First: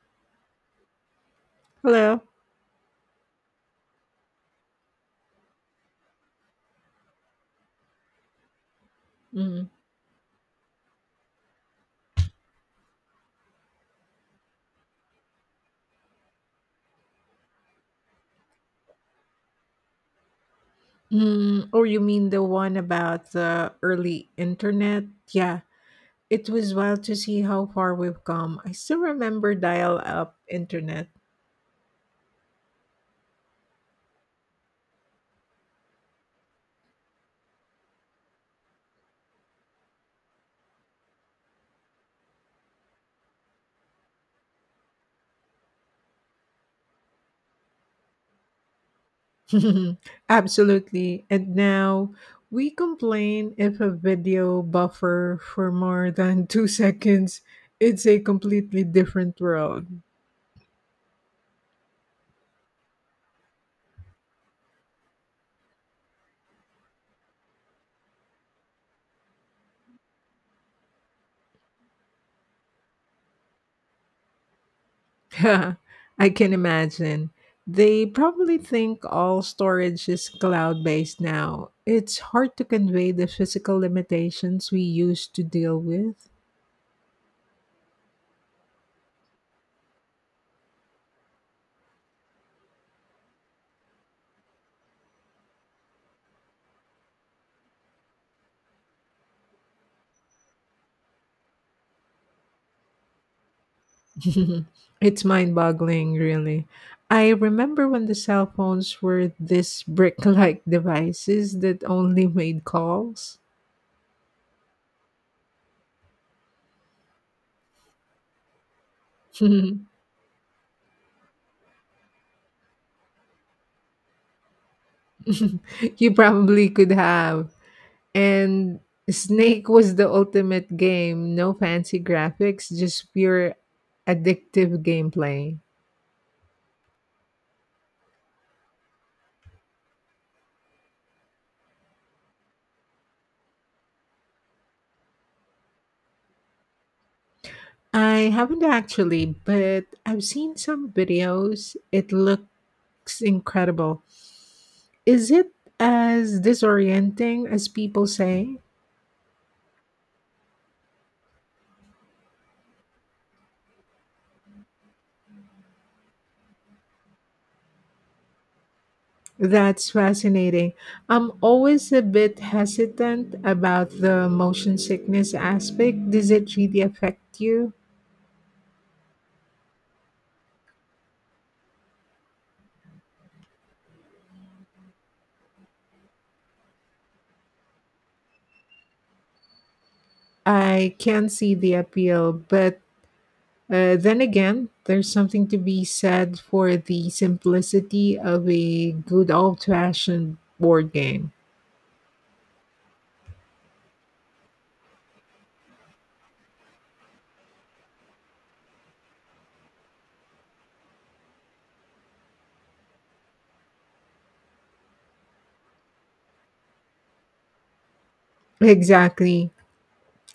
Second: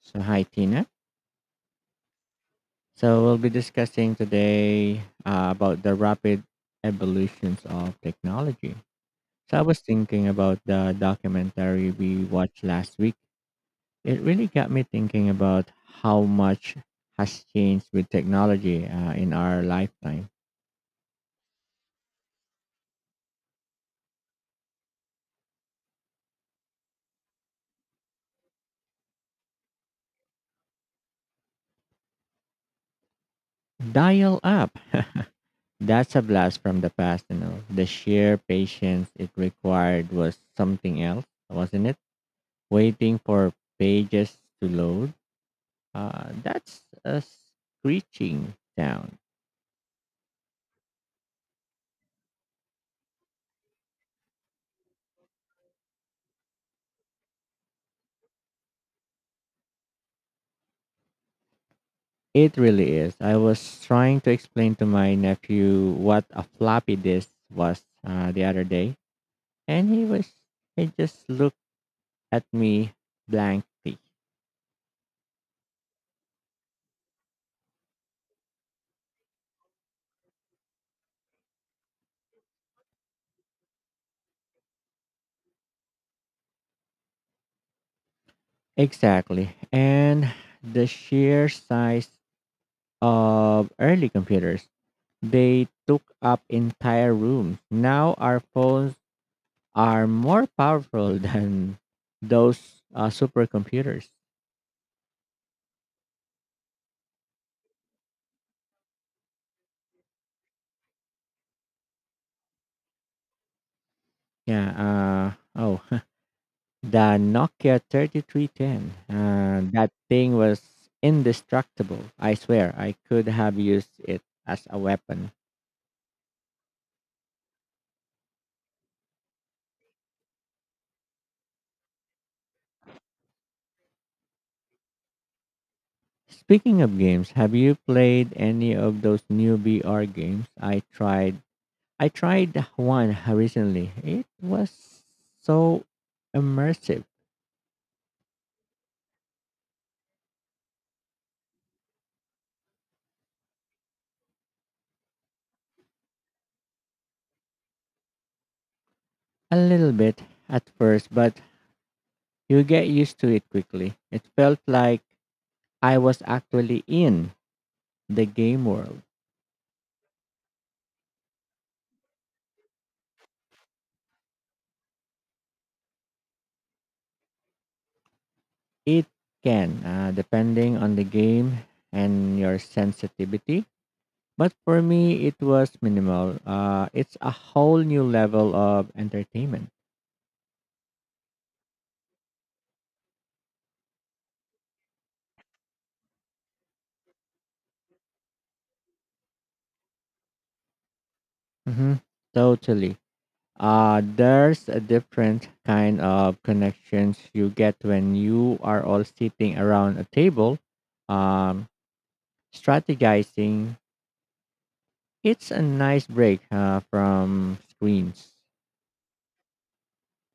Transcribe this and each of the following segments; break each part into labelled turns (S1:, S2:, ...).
S1: So, hi, Tina.
S2: Hello.
S1: We'll be discussing today about the rapid evolutions of technology. So, I
S2: Mm.
S1: was thinking about the documentary we watched last week. It really got me thinking about how much has changed with technology in our lifetime.
S2: Mm. Or you mean the one about the early internet? Yeah, it was wild to see how far we've come. I still remember dial up internet.
S1: Dial up. That's a blast from the past, you know. The sheer patience it required was something else, wasn't it? Waiting for pages to load. That's a screeching sound.
S2: Absolutely. And now we complain if a video buffer for more than 2 seconds. It's a completely different world.
S1: It really is. I was trying to explain to my nephew what a floppy disk was the other day, and he just looked at me blankly.
S2: Yeah, I can imagine. They probably think all storage is cloud based now. It's hard to convey the physical limitations we used to deal with.
S1: Exactly, and the sheer size of early computers they took up entire rooms. Now our phones are more powerful than those supercomputers.
S2: It's mind boggling, really. I remember when the cell phones were these brick like devices that only made calls.
S1: Yeah. Oh, the Nokia 3310.
S2: You
S1: That thing was indestructible. I swear, I could have used it as a weapon.
S2: probably could have. And Snake was the ultimate game. No fancy graphics, just pure addictive gameplay.
S1: Speaking of games, have you played any of those new VR games? I tried one recently. It was so immersive.
S2: I haven't actually, but I've seen some videos. It looks incredible. Is it as disorienting as people say?
S1: A little bit at first, but you get used to it quickly. It felt like I was actually in the game world.
S2: That's fascinating. I'm always a bit hesitant about the motion sickness aspect. Does it really affect you?
S1: It can, depending on the game and your sensitivity. But for me, it was minimal. It's a whole new level of entertainment.
S2: I can see the appeal, but then again, there's something to be said for the simplicity of a good old fashioned board game.
S1: hmm Totally. There's a different kind of connections you get when you are all sitting around a table, um, strategizing. It's a nice break from screens.
S2: Exactly.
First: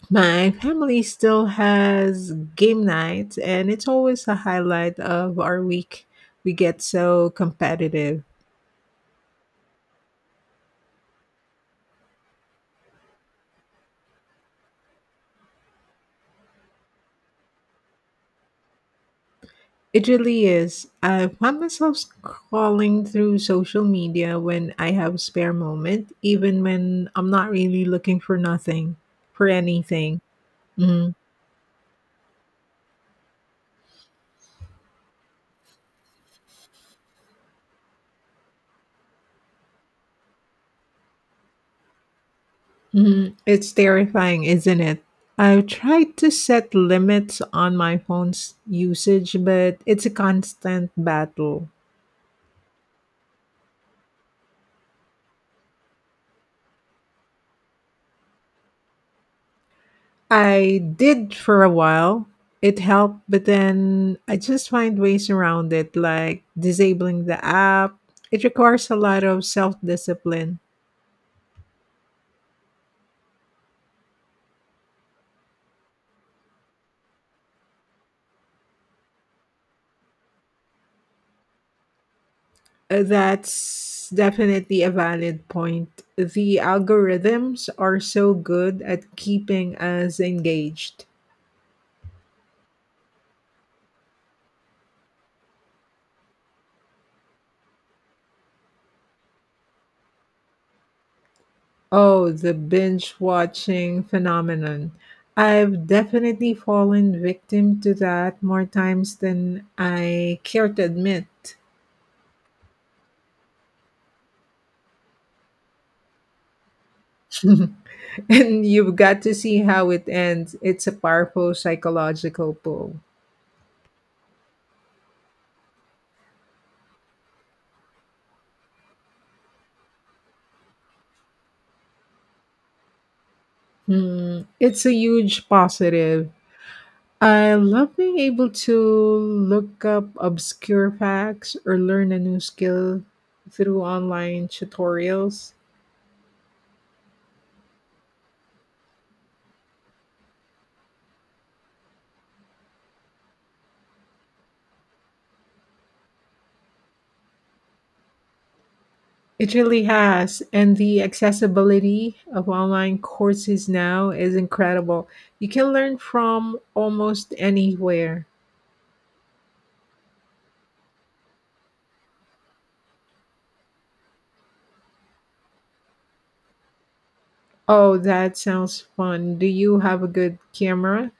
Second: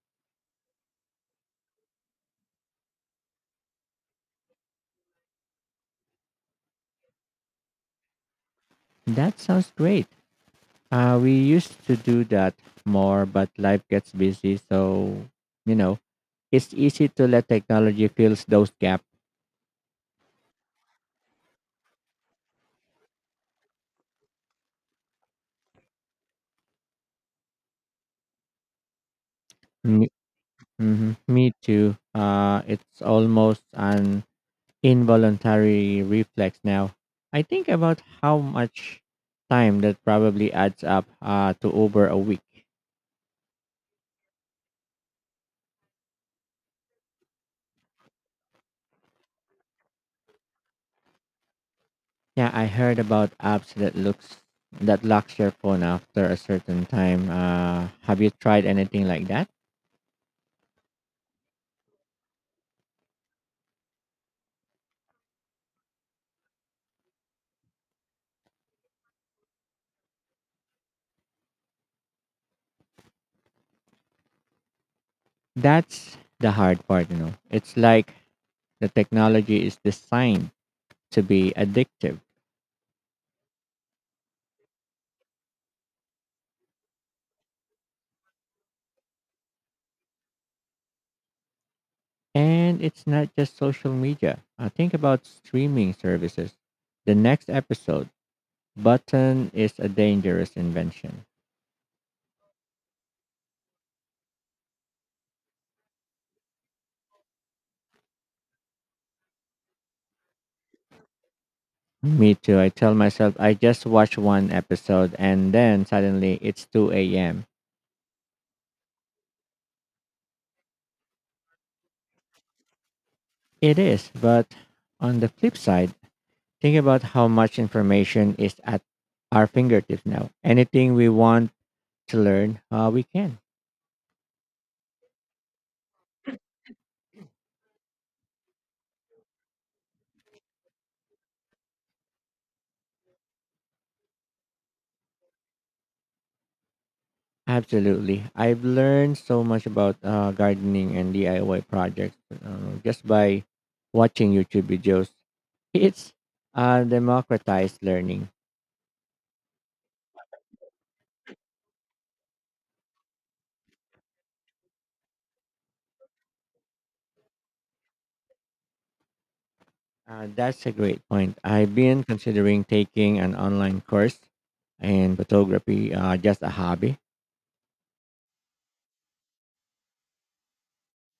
S2: My family still has game night, and it's always a highlight of our week. We get so competitive.
S1: That sounds great. We used to do that more, but life gets busy. So, you know, it's easy to let technology fill those gaps.
S2: It really is. I find myself scrolling through social media when I have a spare moment, even when I'm not really looking for nothing, for
S1: Me,
S2: anything. Mhm.
S1: mhm, me too. It's almost an involuntary reflex now. I think about how much time that probably adds up to over a week.
S2: Mhm. It's terrifying, isn't it? I've tried to set limits on my phone's usage, but it's a constant battle.
S1: Yeah, I heard about apps that locks your phone after a certain time. Have you tried anything like that?
S2: I did for a while. It helped, but then I just find ways around it, like disabling the app. It requires a lot of self discipline.
S1: That's the hard part, you know. It's like the technology is designed to be addictive.
S2: That's definitely a valid point. The algorithms are so good at keeping us engaged.
S1: And it's not just social media. I think about streaming services. The next episode, button is a dangerous invention.
S2: Oh, the binge watching phenomenon. I've definitely fallen victim to that more times than I care to admit.
S1: Me too. I tell myself I just watch one episode and then suddenly it's 2 a.m.
S2: And you've got to see how it ends. It's a powerful psychological pull.
S1: It is, but on the flip side, think about how much information is at our fingertips now. Anything we want to learn, we can.
S2: Hmm, it's a huge positive. I love being able to look up obscure facts or learn a new skill through online tutorials.
S1: Absolutely. I've learned so much about gardening and DIY projects just by watching YouTube videos. It's democratized learning.
S2: It really has. And the accessibility of online courses now is incredible. You can learn from almost anywhere.
S1: That's a great point. I've been considering taking an online course in photography, just a hobby.
S2: Oh, that sounds fun. Do you have a good camera?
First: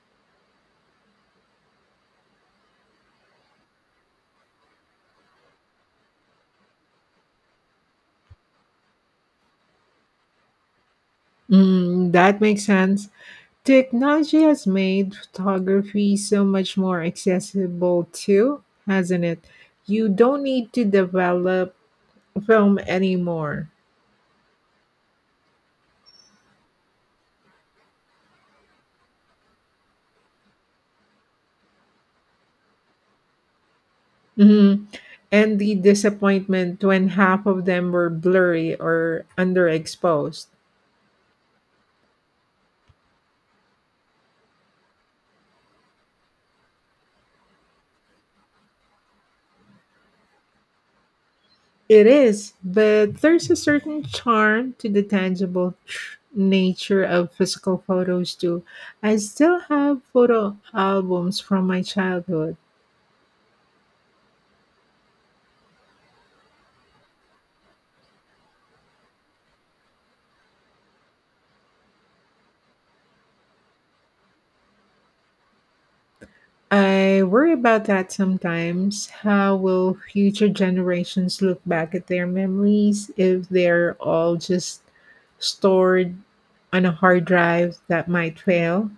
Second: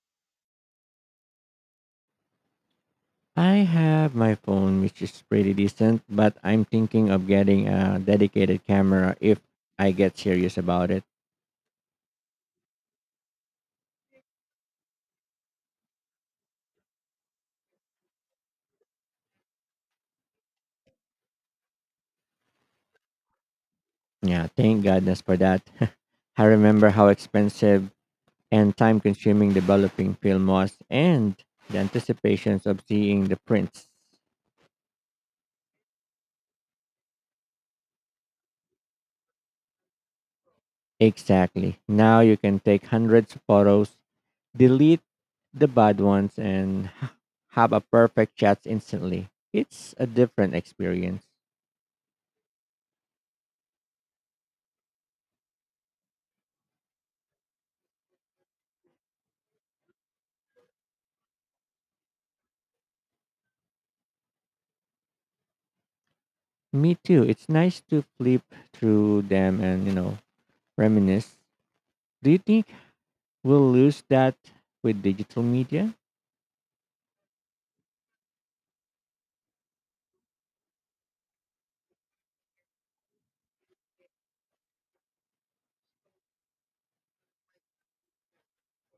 S1: I have my phone, which is pretty decent, but I'm thinking of getting a dedicated camera if I get serious about it.
S2: Mm, that makes sense. Technology has made photography so much more accessible too, hasn't it? You don't need to develop film anymore.
S1: Yeah, thank goodness for that. I remember how expensive and time consuming developing film was and the anticipations of seeing the prints.
S2: Hmm. And the disappointment when half of them were blurry or underexposed.
S1: Exactly. Now you can take hundreds of photos, delete the bad ones, and have a perfect shot instantly. It's a different experience.
S2: It is, but there's a certain charm to the tangible nature of physical photos too. I still have photo albums from my childhood.
S1: Me too. It's nice to flip through them and, reminisce. Do you think we'll lose that with digital media?
S2: I worry about that sometimes. How will future generations look back at their memories if they're all just stored on a hard drive that might fail?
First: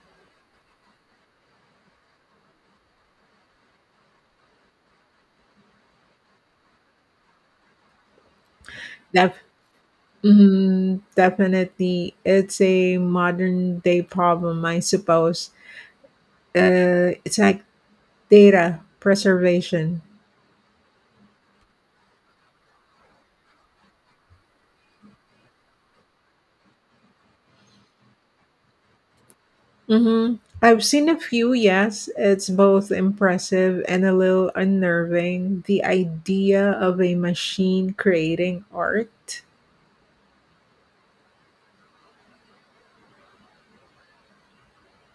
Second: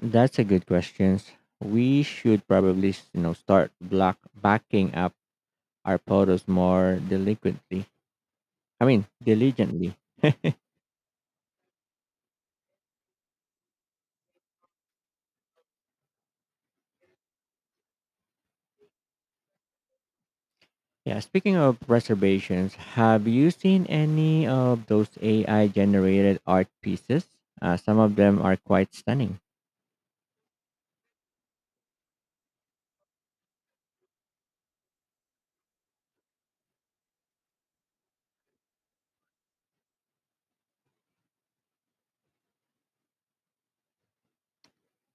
S1: That's a good question. We should probably, start block backing up our photos more delinquently. I mean,
S2: Def-
S1: diligently.
S2: mhm, Definitely. It's a modern day problem, I suppose. It's like data preservation.
S1: Yeah, speaking of reservations, have you seen any of those AI generated art pieces? Some of them are quite stunning.
S2: Hmm. I've seen a few, yes. It's both impressive and a little unnerving. The idea of a machine creating art.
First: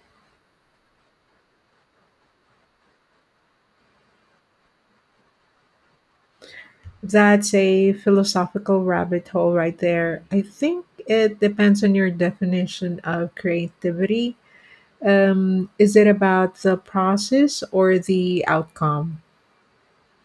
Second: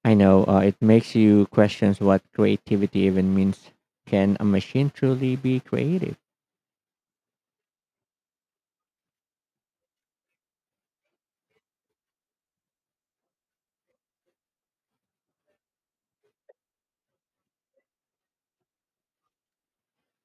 S1: I know it makes you question what creativity even means. Can a machine truly be creative?
S2: That's a philosophical rabbit hole right there. I think it depends on your definition of creativity. Is it about the process or the outcome?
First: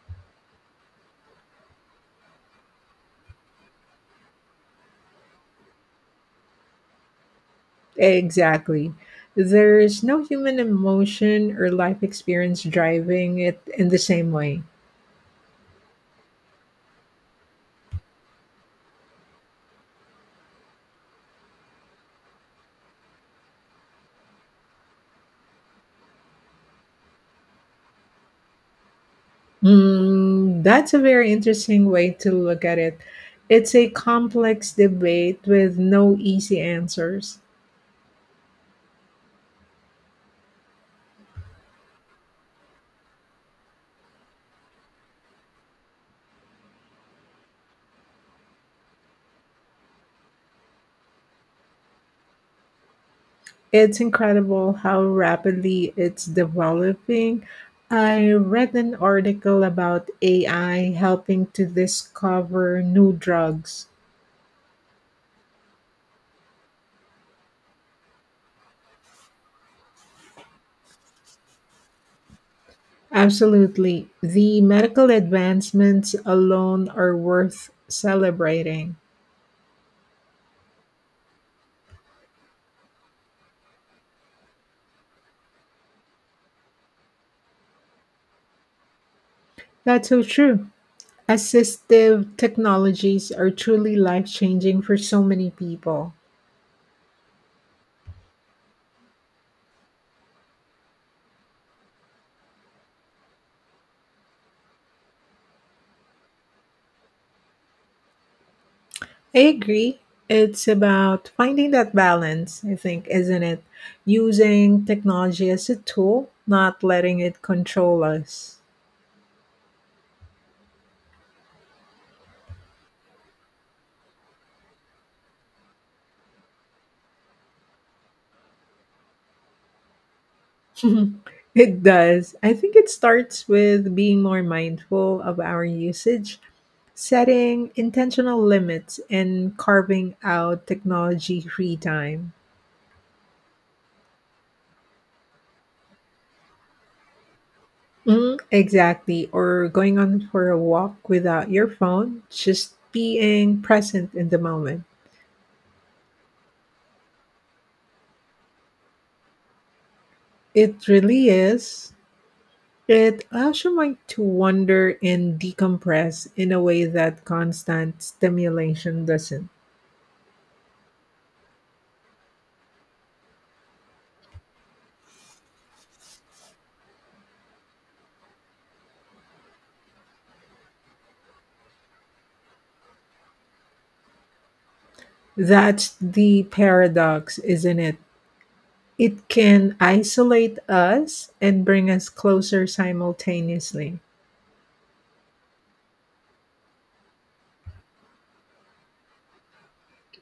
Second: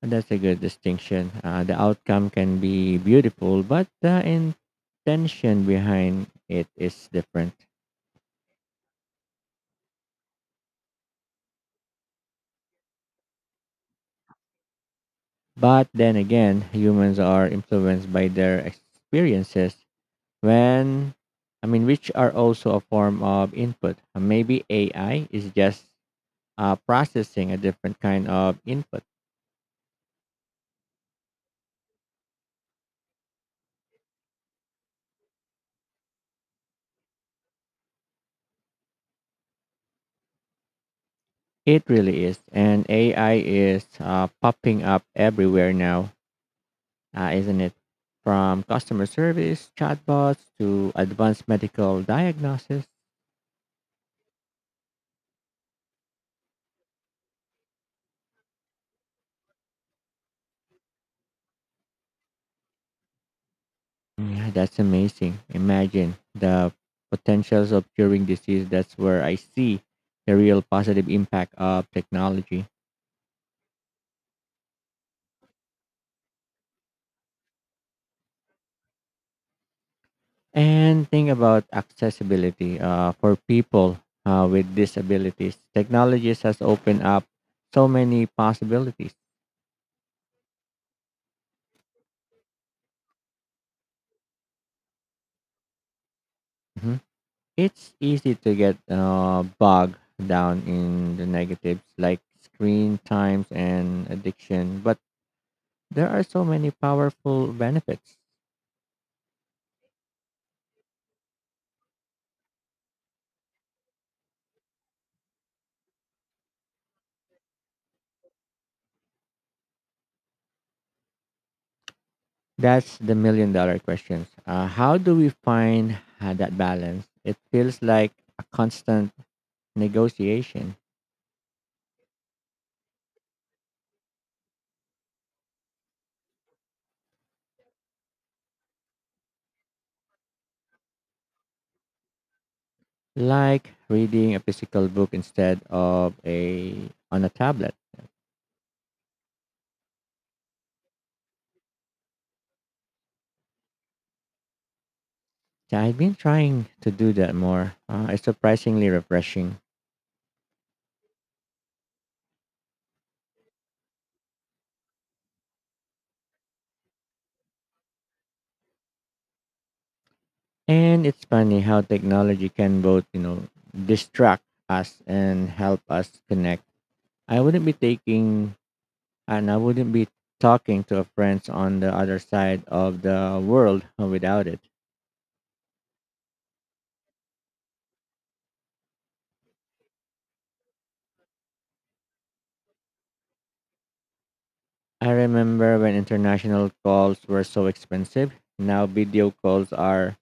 S1: And that's a good distinction. The outcome can be beautiful, but the intention behind it is different.
S2: Exactly. There's no human emotion or life experience driving it in the same way.
S1: But then again, humans are influenced by their experiences when I mean which are also a form of input. Maybe AI is just processing a different kind of input.
S2: Mm, that's a very interesting way to look at it. It's a complex debate with no easy answers.
S1: It really is. And AI is popping up everywhere now, isn't it? From customer service, chatbots to advanced medical diagnosis.
S2: It's incredible how rapidly it's developing. I read an article about AI helping to discover new drugs.
S1: Yeah, that's amazing. Imagine the potentials of curing disease. That's where I see the real positive impact of technology.
S2: Absolutely. The medical advancements alone are worth celebrating.
S1: And think about accessibility for people with disabilities. Technologies has opened up so many possibilities.
S2: That's so true. Assistive technologies are truly life changing for so many people.
S1: Mhm. It's easy to get bogged down in the negatives like screen times and addiction, but there are so many powerful benefits.
S2: I agree. It's about finding that balance, I think, isn't it? Using technology as a tool, not letting it control us.
S1: That's the million-dollar questions. How do we find that balance? It feels like a constant negotiation,
S2: It does. I think it starts with being more mindful of our usage, setting intentional limits and carving out technology free time.
S1: like reading a physical book instead of a on a tablet.
S2: Mm, exactly. Or going on for a walk without your phone, just being present in the moment.
S1: So I've been trying to do that more. It's surprisingly refreshing,
S2: It really is. It allows your mind to wander and decompress in a way that constant stimulation doesn't.
S1: and it's funny how technology can both, distract us and help us connect. I wouldn't be taking I wouldn't be talking to a friend on the other side of the world without it.
S2: That's the paradox, isn't it? It can isolate us and bring us closer simultaneously.
S1: I remember when international calls were so expensive. Now video calls are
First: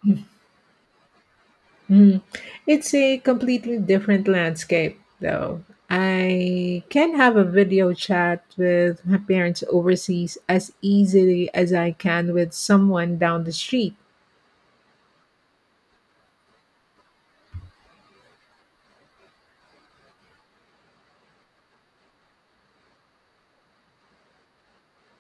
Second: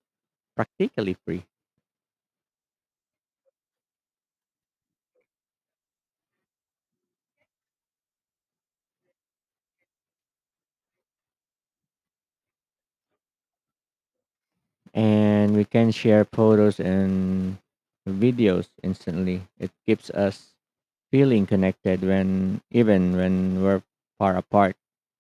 S1: practically free,
S2: Mm. It's a completely different landscape, though. I can have a video chat with my parents overseas as easily as I can with someone down the street.
S1: and we can share photos and videos instantly. It keeps us feeling connected when we're far apart.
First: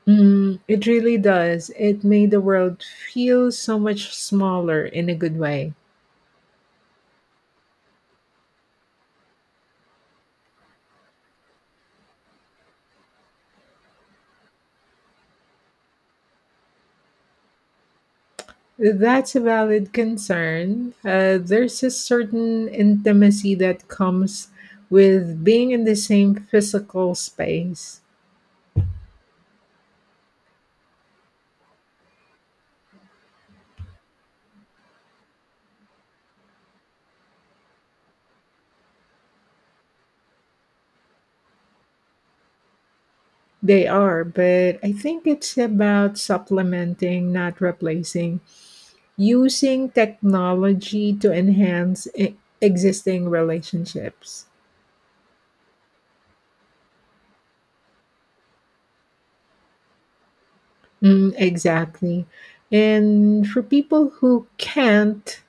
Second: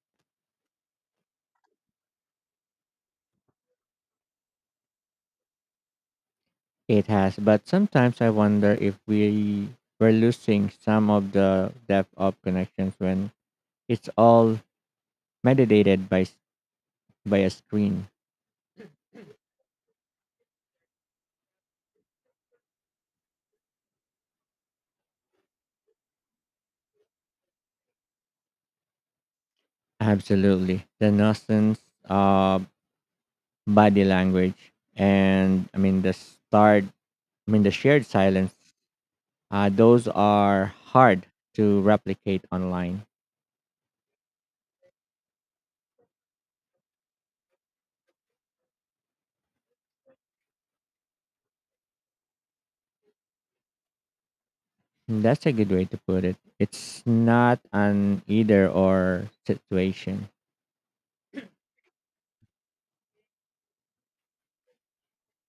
S2: Mm, it really does. It made the world feel so much smaller in a good way.
S1: It has, but sometimes I wonder if we were losing some of the depth of connections when it's all mediated by a screen.
S2: That's a valid concern. There's a certain intimacy that comes with being in the same physical space.
S1: Absolutely. The nonsense of body language and I mean the shared silence. Those are hard to replicate online.
S2: They are, but I think it's about supplementing, not replacing, using technology to enhance existing relationships.
S1: That's a good way to put it. It's not an either or situation.
S2: Mm, exactly. And for people who can't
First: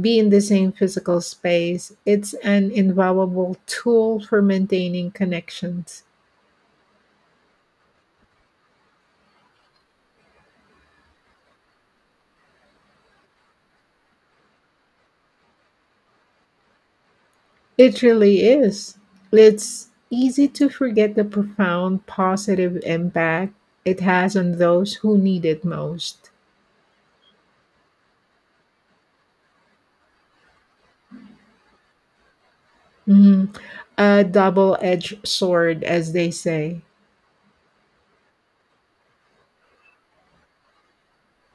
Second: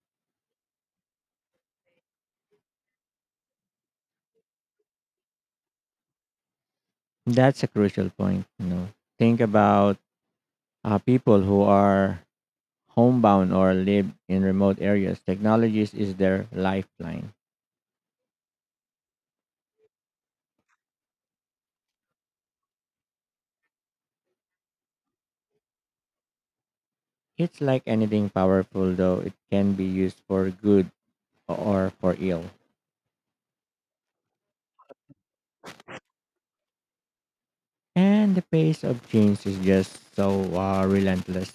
S2: be in the same physical space, it's an invaluable tool for maintaining connections.
S1: That's a crucial point, you know. Think about people who are homebound or live in remote areas. Technologies is their lifeline.
S2: It really is. It's easy to forget the profound positive impact it has on those who need it most.
S1: It's like anything powerful, though, it can be used for good or for ill.
S2: Mhm. A double edged sword, as they say.
S1: And the pace of change is just so relentless.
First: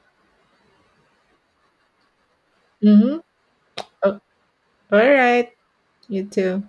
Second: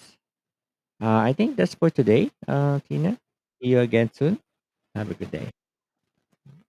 S1: I think that's for today, Tina.
S2: Hmm.
S1: See you again soon.
S2: All
S1: Have a good day.
S2: right. You too.